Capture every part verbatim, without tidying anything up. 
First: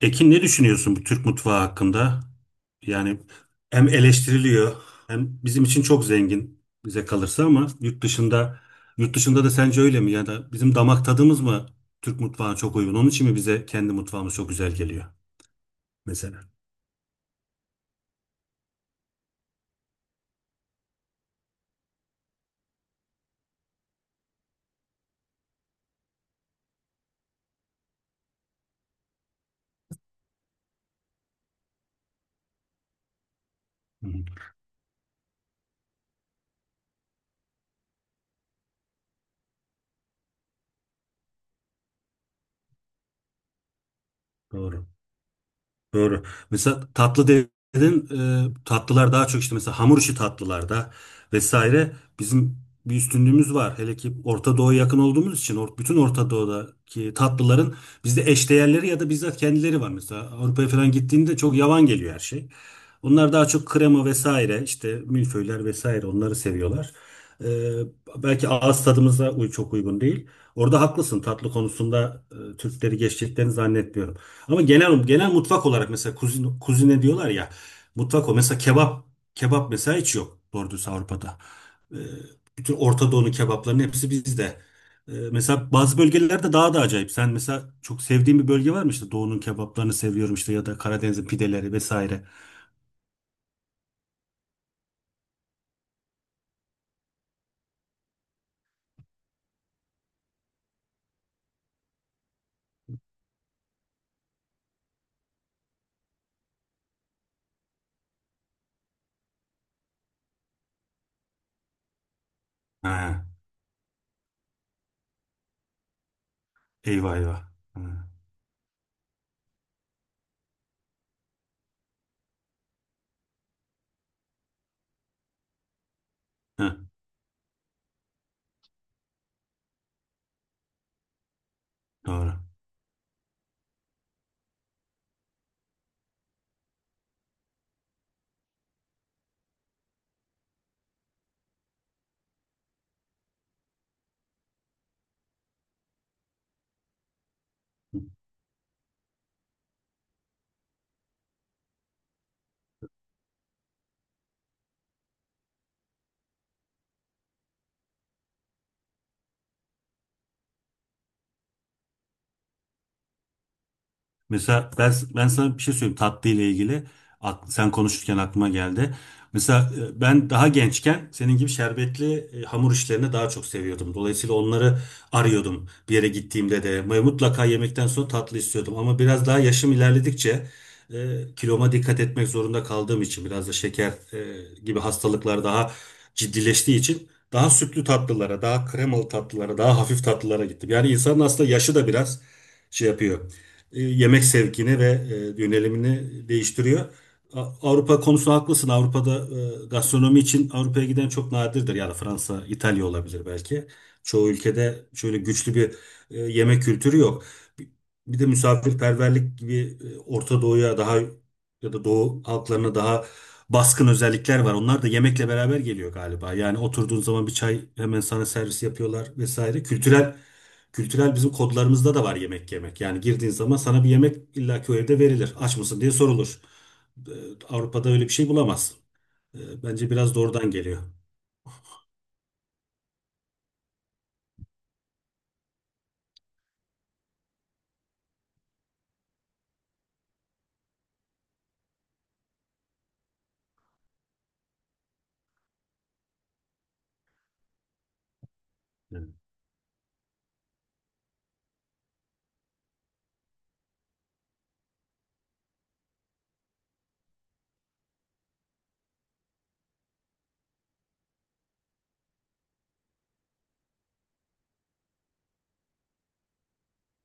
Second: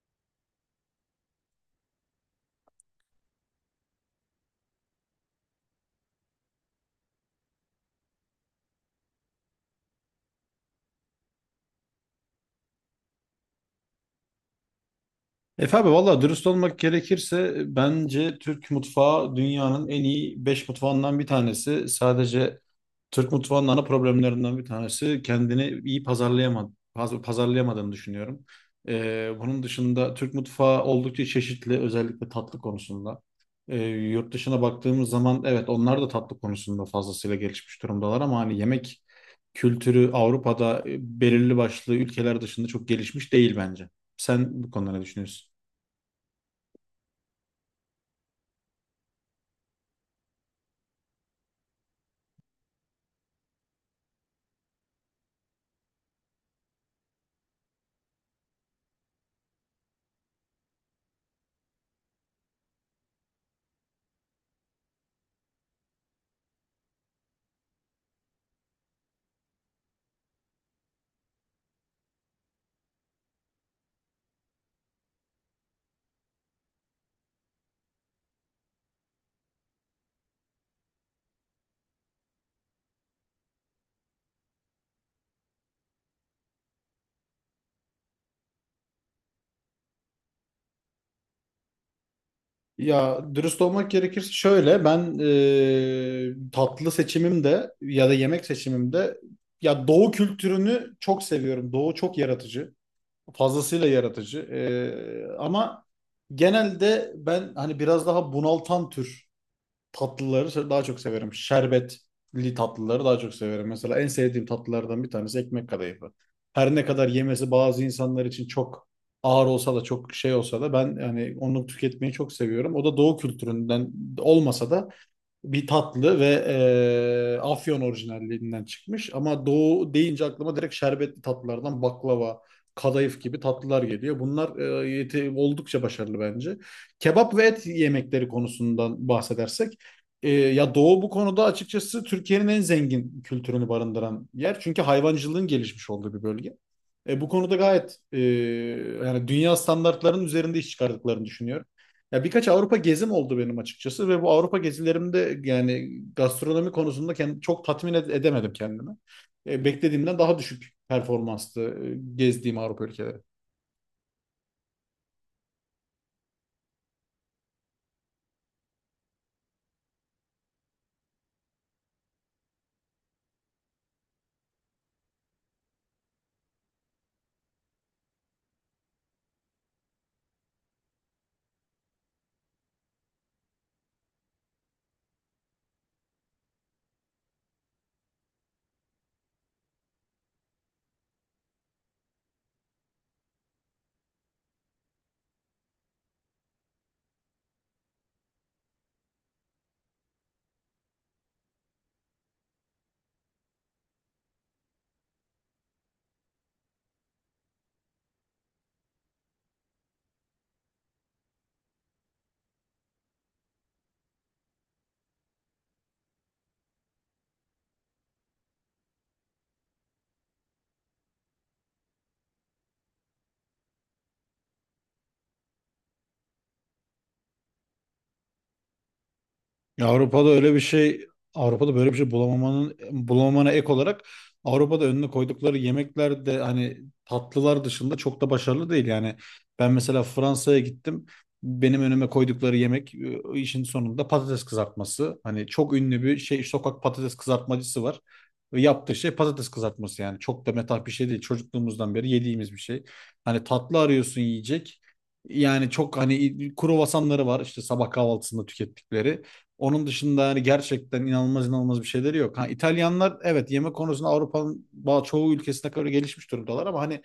Ekin ne düşünüyorsun bu Türk mutfağı hakkında? Yani hem eleştiriliyor hem bizim için çok zengin bize kalırsa ama yurt dışında yurt dışında da sence öyle mi? Ya da bizim damak tadımız mı Türk mutfağına çok uygun? Onun için mi bize kendi mutfağımız çok güzel geliyor Efe abi valla dürüst mesela? olmak gerekirse bence Türk mutfağı dünyanın en iyi beş mutfağından bir tanesi. Sadece Türk mutfağının ana problemlerinden bir tanesi kendini iyi pazarlayama- paz- pazarlayamadığını düşünüyorum. Ee, bunun dışında Türk mutfağı oldukça çeşitli özellikle tatlı konusunda. Ee, Hı, Yurt dışına baktığımız zaman evet onlar da tatlı konusunda fazlasıyla gelişmiş durumdalar ama hani yemek kültürü Avrupa'da e, belirli başlı ülkeler dışında çok gelişmiş değil bence. Sen bu doğru. konuda ne düşünüyorsun? Doğru. Mesela tatlı dedin, e, tatlılar daha çok işte mesela hamur işi tatlılarda vesaire bizim bir üstünlüğümüz var. Hele ki Orta Doğu'ya yakın olduğumuz için or- bütün Orta Doğu'daki tatlıların bizde eşdeğerleri ya da bizzat kendileri var. Mesela Avrupa'ya falan gittiğinde çok yavan geliyor her şey. Onlar daha çok krema vesaire işte milföyler vesaire onları seviyorlar. E, belki ağız tadımıza uy- çok uygun değil. Orada haklısın tatlı konusunda e, Türkleri geçeceklerini zannetmiyorum. Ama genel genel mutfak olarak mesela kuzine, kuzine diyorlar ya mutfak o mesela kebap kebap mesela hiç yok doğru dürüst Avrupa'da. Ee, bütün Orta Doğu'nun kebaplarının hepsi bizde. Ee, mesela bazı bölgelerde daha da acayip. Sen mesela çok sevdiğin bir bölge var mı işte Doğu'nun kebaplarını seviyorum işte ya da Karadeniz'in pideleri vesaire. Ya dürüst olmak gerekirse şöyle ben e, tatlı seçimimde ya da yemek seçimimde ya Doğu kültürünü çok seviyorum. Doğu çok yaratıcı. Fazlasıyla yaratıcı. E, ama genelde ben hani biraz daha bunaltan tür tatlıları se- daha çok severim. Şerbetli tatlıları daha Ha, çok severim. Mesela en sevdiğim tatlılardan bir tanesi ekmek kadayıfı. Her ne kadar eyvah eyvah. yemesi Ha, bazı insanlar için çok ağır olsa da çok şey olsa da ben yani onu tüketmeyi çok seviyorum. O da doğu kültüründen olmasa da bir tatlı ve ha, eee, Afyon orijinallerinden çıkmış. Ama Doğu deyince aklıma direkt şerbetli tatlılardan doğru. baklava, kadayıf gibi tatlılar geliyor. Bunlar eee, yeti- oldukça başarılı bence. Kebap ve et yemekleri konusundan bahsedersek, eee, ya Doğu bu konuda açıkçası Türkiye'nin en zengin kültürünü barındıran yer. Çünkü hayvancılığın gelişmiş olduğu bir bölge. E, bu konuda gayet eee, yani dünya standartlarının üzerinde iş çıkardıklarını düşünüyorum. Ya birkaç Avrupa gezim oldu benim açıkçası ve bu Avrupa gezilerimde yani gastronomi konusunda kend- çok tatmin ed- edemedim kendimi. E, beklediğimden daha düşük performanstı e, gezdiğim Avrupa ülkeleri. Mesela ben ben sana bir şey söyleyeyim tatlı ile ilgili. Ak- Sen konuşurken aklıma geldi. Mesela e, ben daha gençken senin gibi şerbetli e, hamur işlerini daha çok seviyordum. Dolayısıyla onları arıyordum bir yere gittiğimde de. Ve mutlaka yemekten sonra tatlı istiyordum. Ama biraz daha yaşım ilerledikçe e, kiloma dikkat etmek zorunda kaldığım için biraz da şeker e, gibi hastalıklar daha ciddileştiği için daha sütlü tatlılara, daha kremalı tatlılara, daha hafif tatlılara gittim. Yani insanın aslında yaşı da biraz şey yapıyor e, yemek sevkini ve e, yönelimini değiştiriyor. A- Avrupa konusu haklısın. Avrupa'da e, gastronomi için Avrupa'ya giden çok nadirdir. Yani Fransa, İtalya olabilir belki. Çoğu ülkede şöyle güçlü bir e, yemek kültürü yok. Bir bir de misafirperverlik gibi e, Orta Doğu'ya daha ya da Doğu halklarına daha baskın özellikler var. Onlar da yemekle beraber geliyor galiba. Yani oturduğun zaman bir çay hemen sana servis yapıyorlar vesaire. Kültürel Kültürel bizim kodlarımızda da var yemek yemek. Yani girdiğin zaman sana bir yemek illaki o evde verilir. Aç mısın diye sorulur. Ee, Avrupa'da öyle bir şey bulamazsın. Ee, Ya Bence biraz da Avrupa'da oradan öyle bir geliyor. şey, Avrupa'da böyle bir şey bulamamanın bulamamana ek olarak Avrupa'da önüne koydukları yemekler de hani tatlılar dışında çok da başarılı değil. Yani ben mesela Fransa'ya gittim. Benim önüme koydukları yemek e, işin sonunda patates kızartması. Hani çok ünlü bir şey sokak patates kızartmacısı var. Ve yaptığı şey patates kızartması yani. Çok da metah bir şey değil. Çocukluğumuzdan beri yediğimiz bir şey. Hani tatlı arıyorsun yiyecek. Yani çok hani kruvasanları var işte sabah kahvaltısında tükettikleri. Onun dışında hani gerçekten inanılmaz inanılmaz bir şeyleri yok. Ha, İtalyanlar evet yemek konusunda Avrupa'nın ba- çoğu ülkesine kadar gelişmiş durumdalar ama hani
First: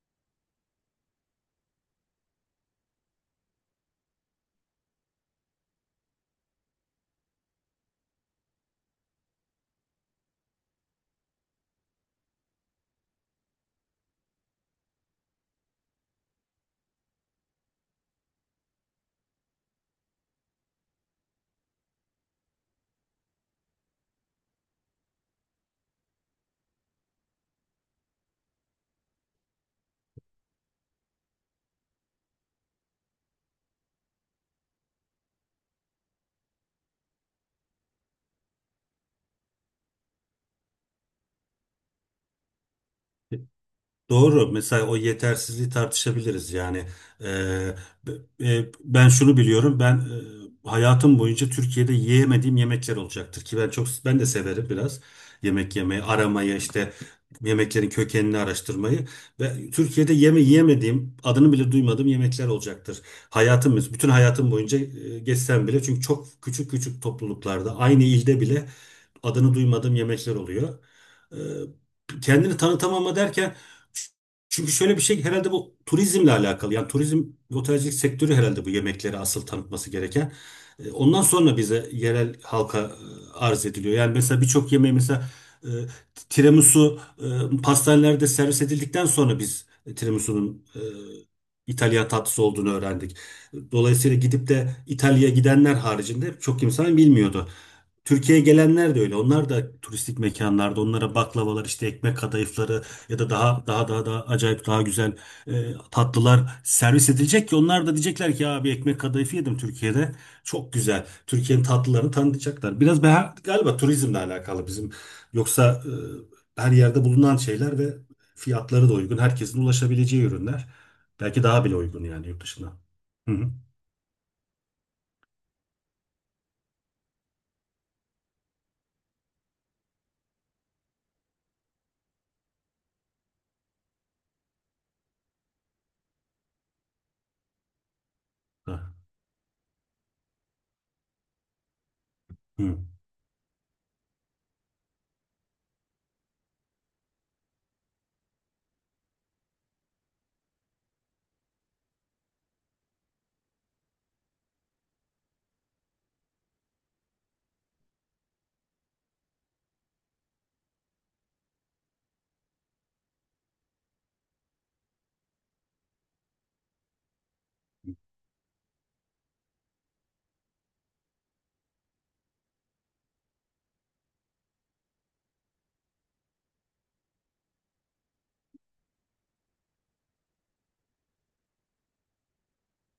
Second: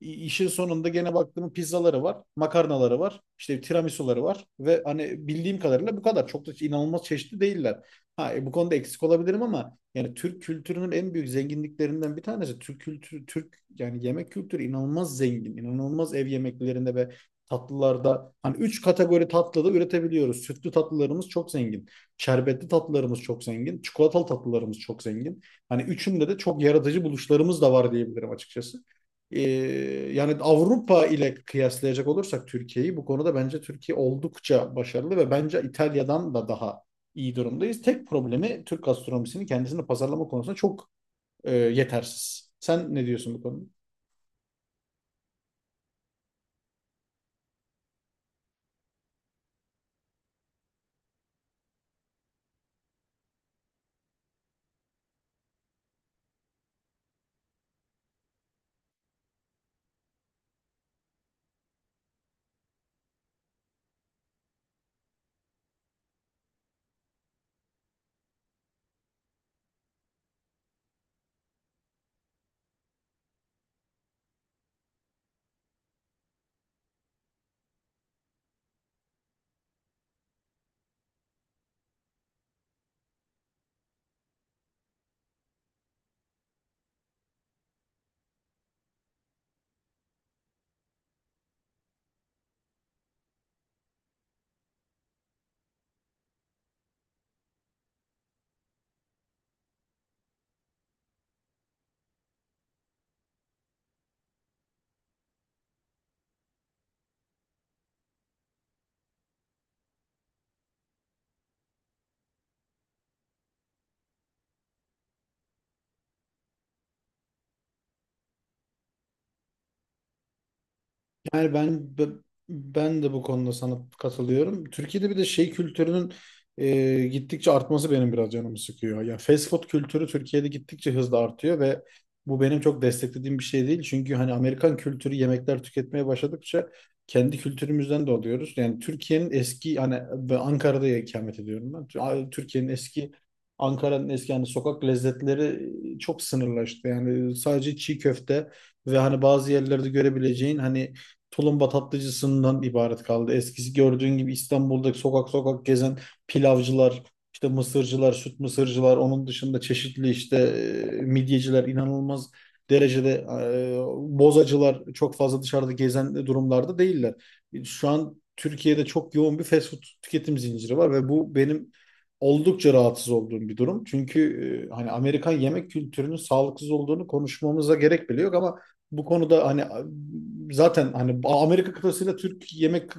i- işin sonunda gene baktığım pizzaları var, makarnaları var, işte tiramisuları var ve hani bildiğim kadarıyla bu kadar. Çok da inanılmaz çeşitli değiller. Ha, e, bu konuda eksik olabilirim ama yani Türk kültürünün en büyük zenginliklerinden bir tanesi Türk kültürü, Türk yani yemek kültürü inanılmaz zengin, inanılmaz ev yemeklerinde ve tatlılarda hani üç kategori tatlı da üretebiliyoruz. Sütlü tatlılarımız çok zengin. Şerbetli tatlılarımız çok zengin. Çikolatalı tatlılarımız çok zengin. Hani üçünde de çok yaratıcı buluşlarımız da var diyebilirim açıkçası. Ee, Yani Avrupa ile kıyaslayacak olursak Türkiye'yi bu konuda bence Türkiye oldukça başarılı ve bence İtalya'dan da daha iyi durumdayız. Tek problemi Türk gastronomisinin kendisini pazarlama konusunda çok e, yetersiz. Sen ne diyorsun bu Evet. konuda? Doğru. Mesela o yetersizliği tartışabiliriz. Yani e, b- e, ben şunu biliyorum. Ben e, hayatım boyunca Türkiye'de yiyemediğim yemekler olacaktır ki ben çok ben de severim biraz yemek yemeyi, aramayı işte yemeklerin kökenini araştırmayı ve Türkiye'de yeme yiyemediğim, adını bile duymadığım yemekler olacaktır. Hayatımız, bütün hayatım boyunca e, geçsem bile çünkü çok küçük küçük topluluklarda aynı ilde bile adını duymadığım yemekler oluyor. E, kendini tanıtamama derken çünkü şöyle bir şey herhalde bu turizmle alakalı. Yani turizm ve otelcilik sektörü herhalde bu yemekleri asıl tanıtması gereken. E, Ondan sonra bize yerel halka e, arz ediliyor. Yani mesela birçok yemeği mesela e, tiramisu e, pastanelerde servis edildikten sonra biz tiramisu'nun e, İtalyan tatlısı olduğunu öğrendik. Dolayısıyla gidip de İtalya'ya gidenler haricinde çok insan bilmiyordu. Türkiye'ye gelenler de öyle. Onlar da turistik mekanlarda onlara baklavalar işte ekmek kadayıfları ya da daha daha daha daha acayip daha güzel e, tatlılar servis edilecek ki onlar da diyecekler ki ya bir ekmek kadayıfı yedim Türkiye'de. Çok güzel. Türkiye'nin tatlılarını tanıtacaklar. Biraz ben, galiba turizmle alakalı bizim. Yoksa e, her yerde bulunan şeyler ve fiyatları da uygun. Herkesin ulaşabileceği ürünler. Belki Yani daha bile ben uygun b- yani yurt dışına. ben de bu Hı hı. konuda sana katılıyorum. Türkiye'de bir de şey kültürünün e, gittikçe artması benim biraz canımı sıkıyor. Ya fast food kültürü Türkiye'de gittikçe hızla artıyor ve bu benim çok desteklediğim bir şey değil. Çünkü hani Amerikan kültürü yemekler tüketmeye başladıkça kendi kültürümüzden de oluyoruz. Yani Ha, Türkiye'nin eski hani ben Ankara'da ikamet ediyorum ben. A- Türkiye'nin hı. eski Ankara'nın eski yani sokak lezzetleri e, çok sınırlaştı. Yani sadece çiğ köfte ve hani bazı yerlerde görebileceğin hani tulumba tatlıcısından ibaret kaldı. Eskisi gördüğün gibi İstanbul'daki sokak sokak gezen pilavcılar, işte mısırcılar, süt mısırcılar, onun dışında çeşitli işte e, midyeciler inanılmaz derecede e, bozacılar çok fazla dışarıda gezen durumlarda değiller. Şu an Türkiye'de çok yoğun bir fast food tüketim zinciri var ve bu benim oldukça rahatsız olduğum bir durum. Çünkü e, hani Amerikan yemek kültürünün sağlıksız olduğunu konuşmamıza gerek bile yok ama bu konuda hani zaten hani Amerika kıtasıyla Türk yemek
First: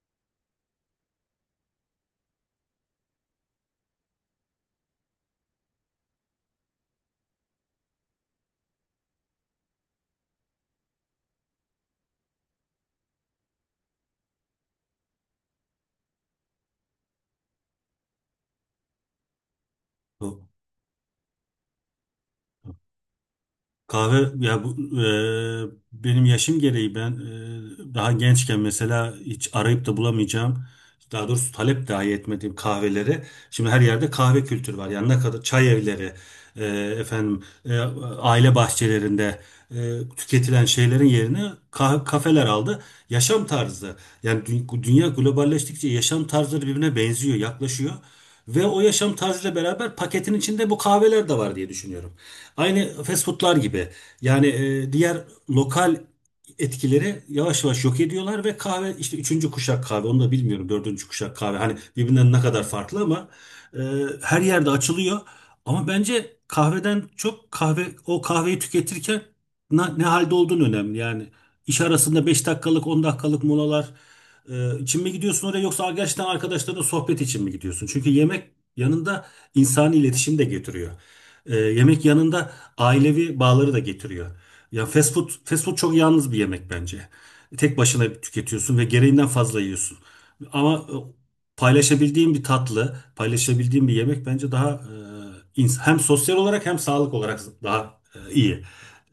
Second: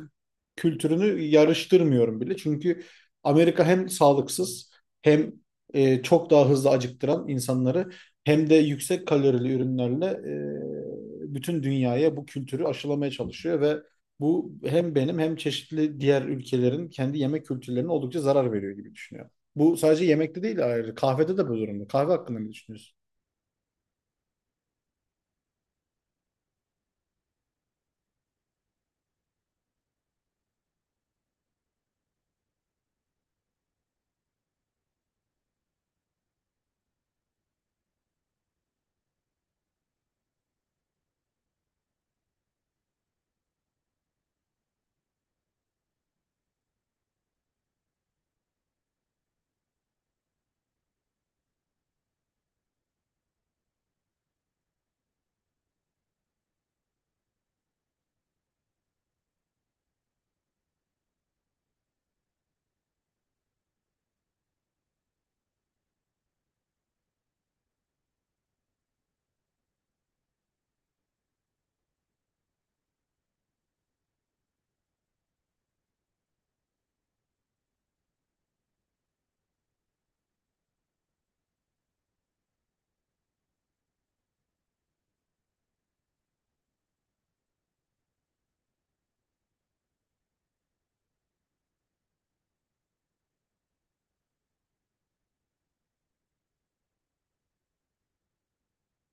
kültürünü yarıştırmıyorum bile. Çünkü Amerika hem sağlıksız hem e, çok daha hızlı acıktıran insanları hem de yüksek kalorili ürünlerle e, bütün dünyaya bu kültürü aşılamaya çalışıyor ve bu hem benim hem çeşitli diğer ülkelerin kendi yemek kültürlerine oldukça zarar veriyor gibi düşünüyorum. Bu sadece yemekte O- değil ayrı. Kahvede de bu durumda. Kahve hakkında ne düşünüyorsun? Kahve ya bu e, benim yaşım gereği ben e, daha gençken mesela hiç arayıp da bulamayacağım daha doğrusu talep dahi etmediğim kahveleri. Şimdi her yerde kahve kültürü var. Yani ne kadar çay evleri, e, efendim e, aile bahçelerinde e, tüketilen şeylerin yerine ka- kafeler aldı. Yaşam tarzı. Yani dü- dünya globalleştikçe yaşam tarzları birbirine benziyor, yaklaşıyor. Ve o yaşam tarzıyla beraber paketin içinde bu kahveler de var diye düşünüyorum. Aynı fast foodlar gibi. Yani e, diğer lokal etkileri yavaş yavaş yok ediyorlar ve kahve işte üçüncü kuşak kahve onu da bilmiyorum dördüncü kuşak kahve hani birbirinden ne kadar farklı ama e, her yerde açılıyor ama bence kahveden çok kahve o kahveyi tüketirken na- ne, halde olduğun önemli yani iş arasında beş dakikalık on dakikalık molalar e, için mi gidiyorsun oraya yoksa gerçekten arkadaşlarınla sohbet için mi gidiyorsun çünkü yemek yanında insani iletişim de getiriyor. E, yemek yanında ailevi bağları da getiriyor ya fast food, fast food çok yalnız bir yemek bence. Tek başına tüketiyorsun ve gereğinden fazla yiyorsun. Ama e, paylaşabildiğin bir tatlı, paylaşabildiğin bir yemek bence daha e, ins- hem sosyal olarak hem sağlık olarak daha e, iyi.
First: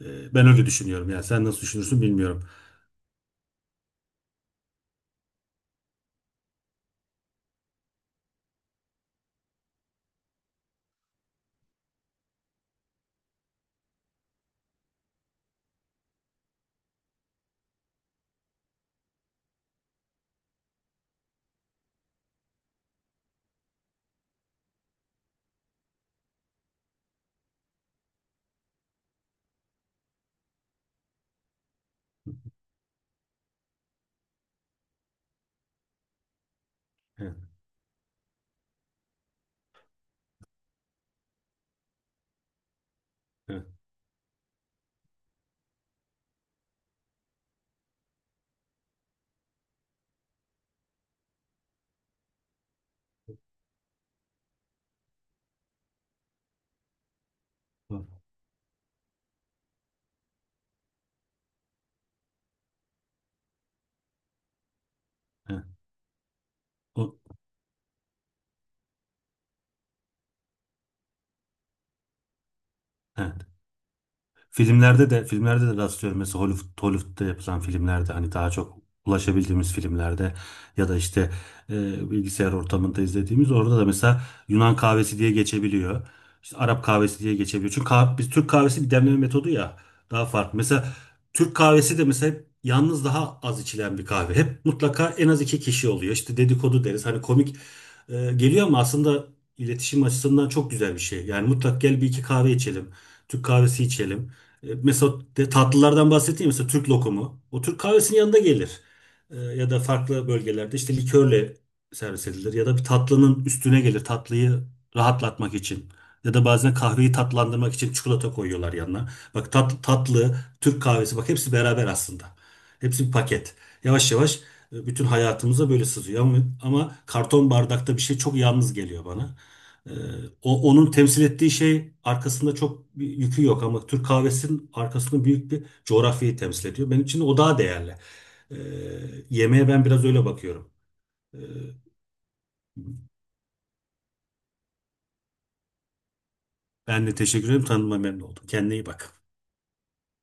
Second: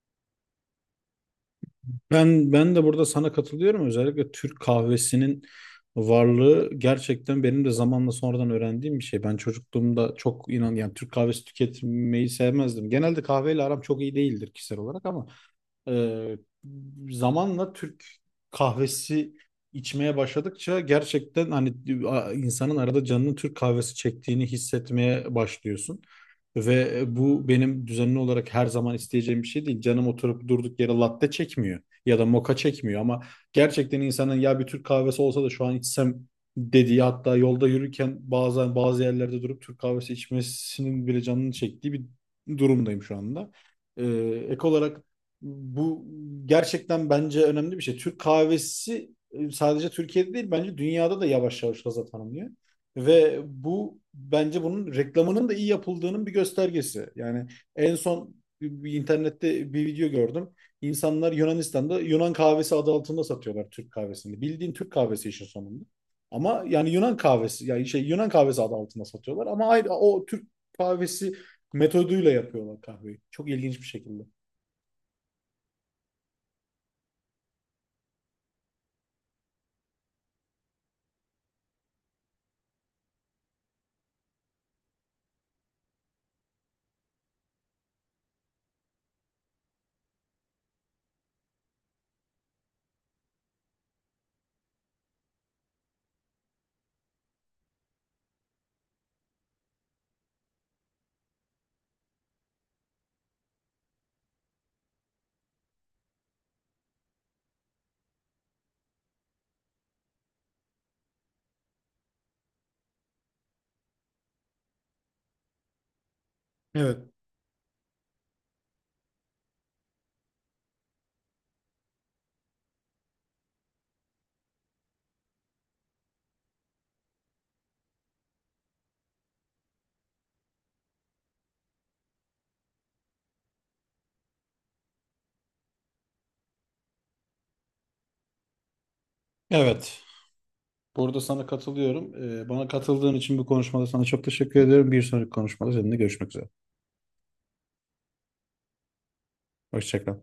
E, ben öyle düşünüyorum. Yani sen nasıl düşünürsün bilmiyorum. Ben ben de burada sana katılıyorum. Özellikle Türk kahvesinin varlığı gerçekten benim de zamanla sonradan öğrendiğim bir şey. Ben çocukluğumda çok inan yani Türk kahvesi tüketmeyi sevmezdim. Genelde kahveyle aram çok iyi değildir kişisel olarak ama ee, zamanla Türk kahvesi içmeye başladıkça gerçekten hani a- insanın arada canının Türk kahvesi çektiğini hissetmeye başlıyorsun. Ve e, bu benim düzenli olarak her zaman isteyeceğim bir şey değil. Canım oturup durduk yere latte çekmiyor ya da moka çekmiyor ama gerçekten insanın ya bir Türk kahvesi olsa da şu an içsem dediği Evet, hatta yolda yürürken bazen bazı yerlerde durup Türk kahvesi içmesinin bile canını çektiği bir durumdayım şu anda. evet. Ee, Ek olarak bu gerçekten bence önemli bir şey. Türk kahvesi e, sadece Türkiye'de değil bence dünyada da yavaş yavaş gaza tanımlıyor. Ve bu bence bunun reklamının da iyi yapıldığının bir göstergesi. Yani en O- son bir bir internette bir video gördüm. İnsanlar Yunanistan'da Yunan kahvesi adı altında satıyorlar Türk kahvesini. Bildiğin Türk kahvesi işin evet, sonunda. Ama yani o- Yunan kahvesi yani şey Yunan kahvesi adı altında satıyorlar ama ayrı o Türk kahvesi metoduyla yapıyorlar kahveyi. evet. Çok ilginç bir şekilde. Filmlerde de filmlerde de rastlıyorum. Mesela Hollywood, Hollywood'da yapılan filmlerde hani daha çok ulaşabildiğimiz filmlerde ya da işte e, bilgisayar ortamında izlediğimiz orada da mesela Yunan kahvesi diye geçebiliyor. İşte Arap kahvesi diye geçebiliyor. Çünkü kah- biz Türk kahvesi bir demleme metodu ya daha farklı. Mesela Türk kahvesi de mesela hep yalnız daha az içilen bir kahve. Hep mutlaka en az iki kişi oluyor. İşte dedikodu deriz. Hani komik e, geliyor ama aslında iletişim açısından çok güzel bir şey. Yani mutlak gel bir iki kahve içelim. Türk kahvesi içelim. E, Mesela de- tatlılardan bahsettiğim mesela Türk lokumu. O Türk kahvesinin yanında gelir. E, Ya da farklı bölgelerde işte likörle servis edilir. Ya da bir tatlının üstüne gelir tatlıyı rahatlatmak için. Ya da bazen Evet. kahveyi tatlandırmak için çikolata koyuyorlar yanına. Bak tat, tatlı, Türk kahvesi bak hepsi beraber aslında. Hepsi bir paket. Yavaş yavaş e, bütün hayatımıza böyle sızıyor. Ama, ama karton bardakta bir şey çok yalnız geliyor bana. Ee, o, onun temsil ettiği şey arkasında çok bir yükü yok ama Türk kahvesinin arkasında büyük bir coğrafyayı temsil ediyor. Benim için o daha değerli. Ee, yemeğe ben Evet. biraz öyle bakıyorum. Burada Ee, sana katılıyorum. Ee, bana katıldığın için bu konuşmada sana çok teşekkür ederim. Bir sonraki konuşmada seninle görüşmek üzere. ben de teşekkür ederim. Tanıma memnun oldum. Kendine iyi bak. Hoşça kal.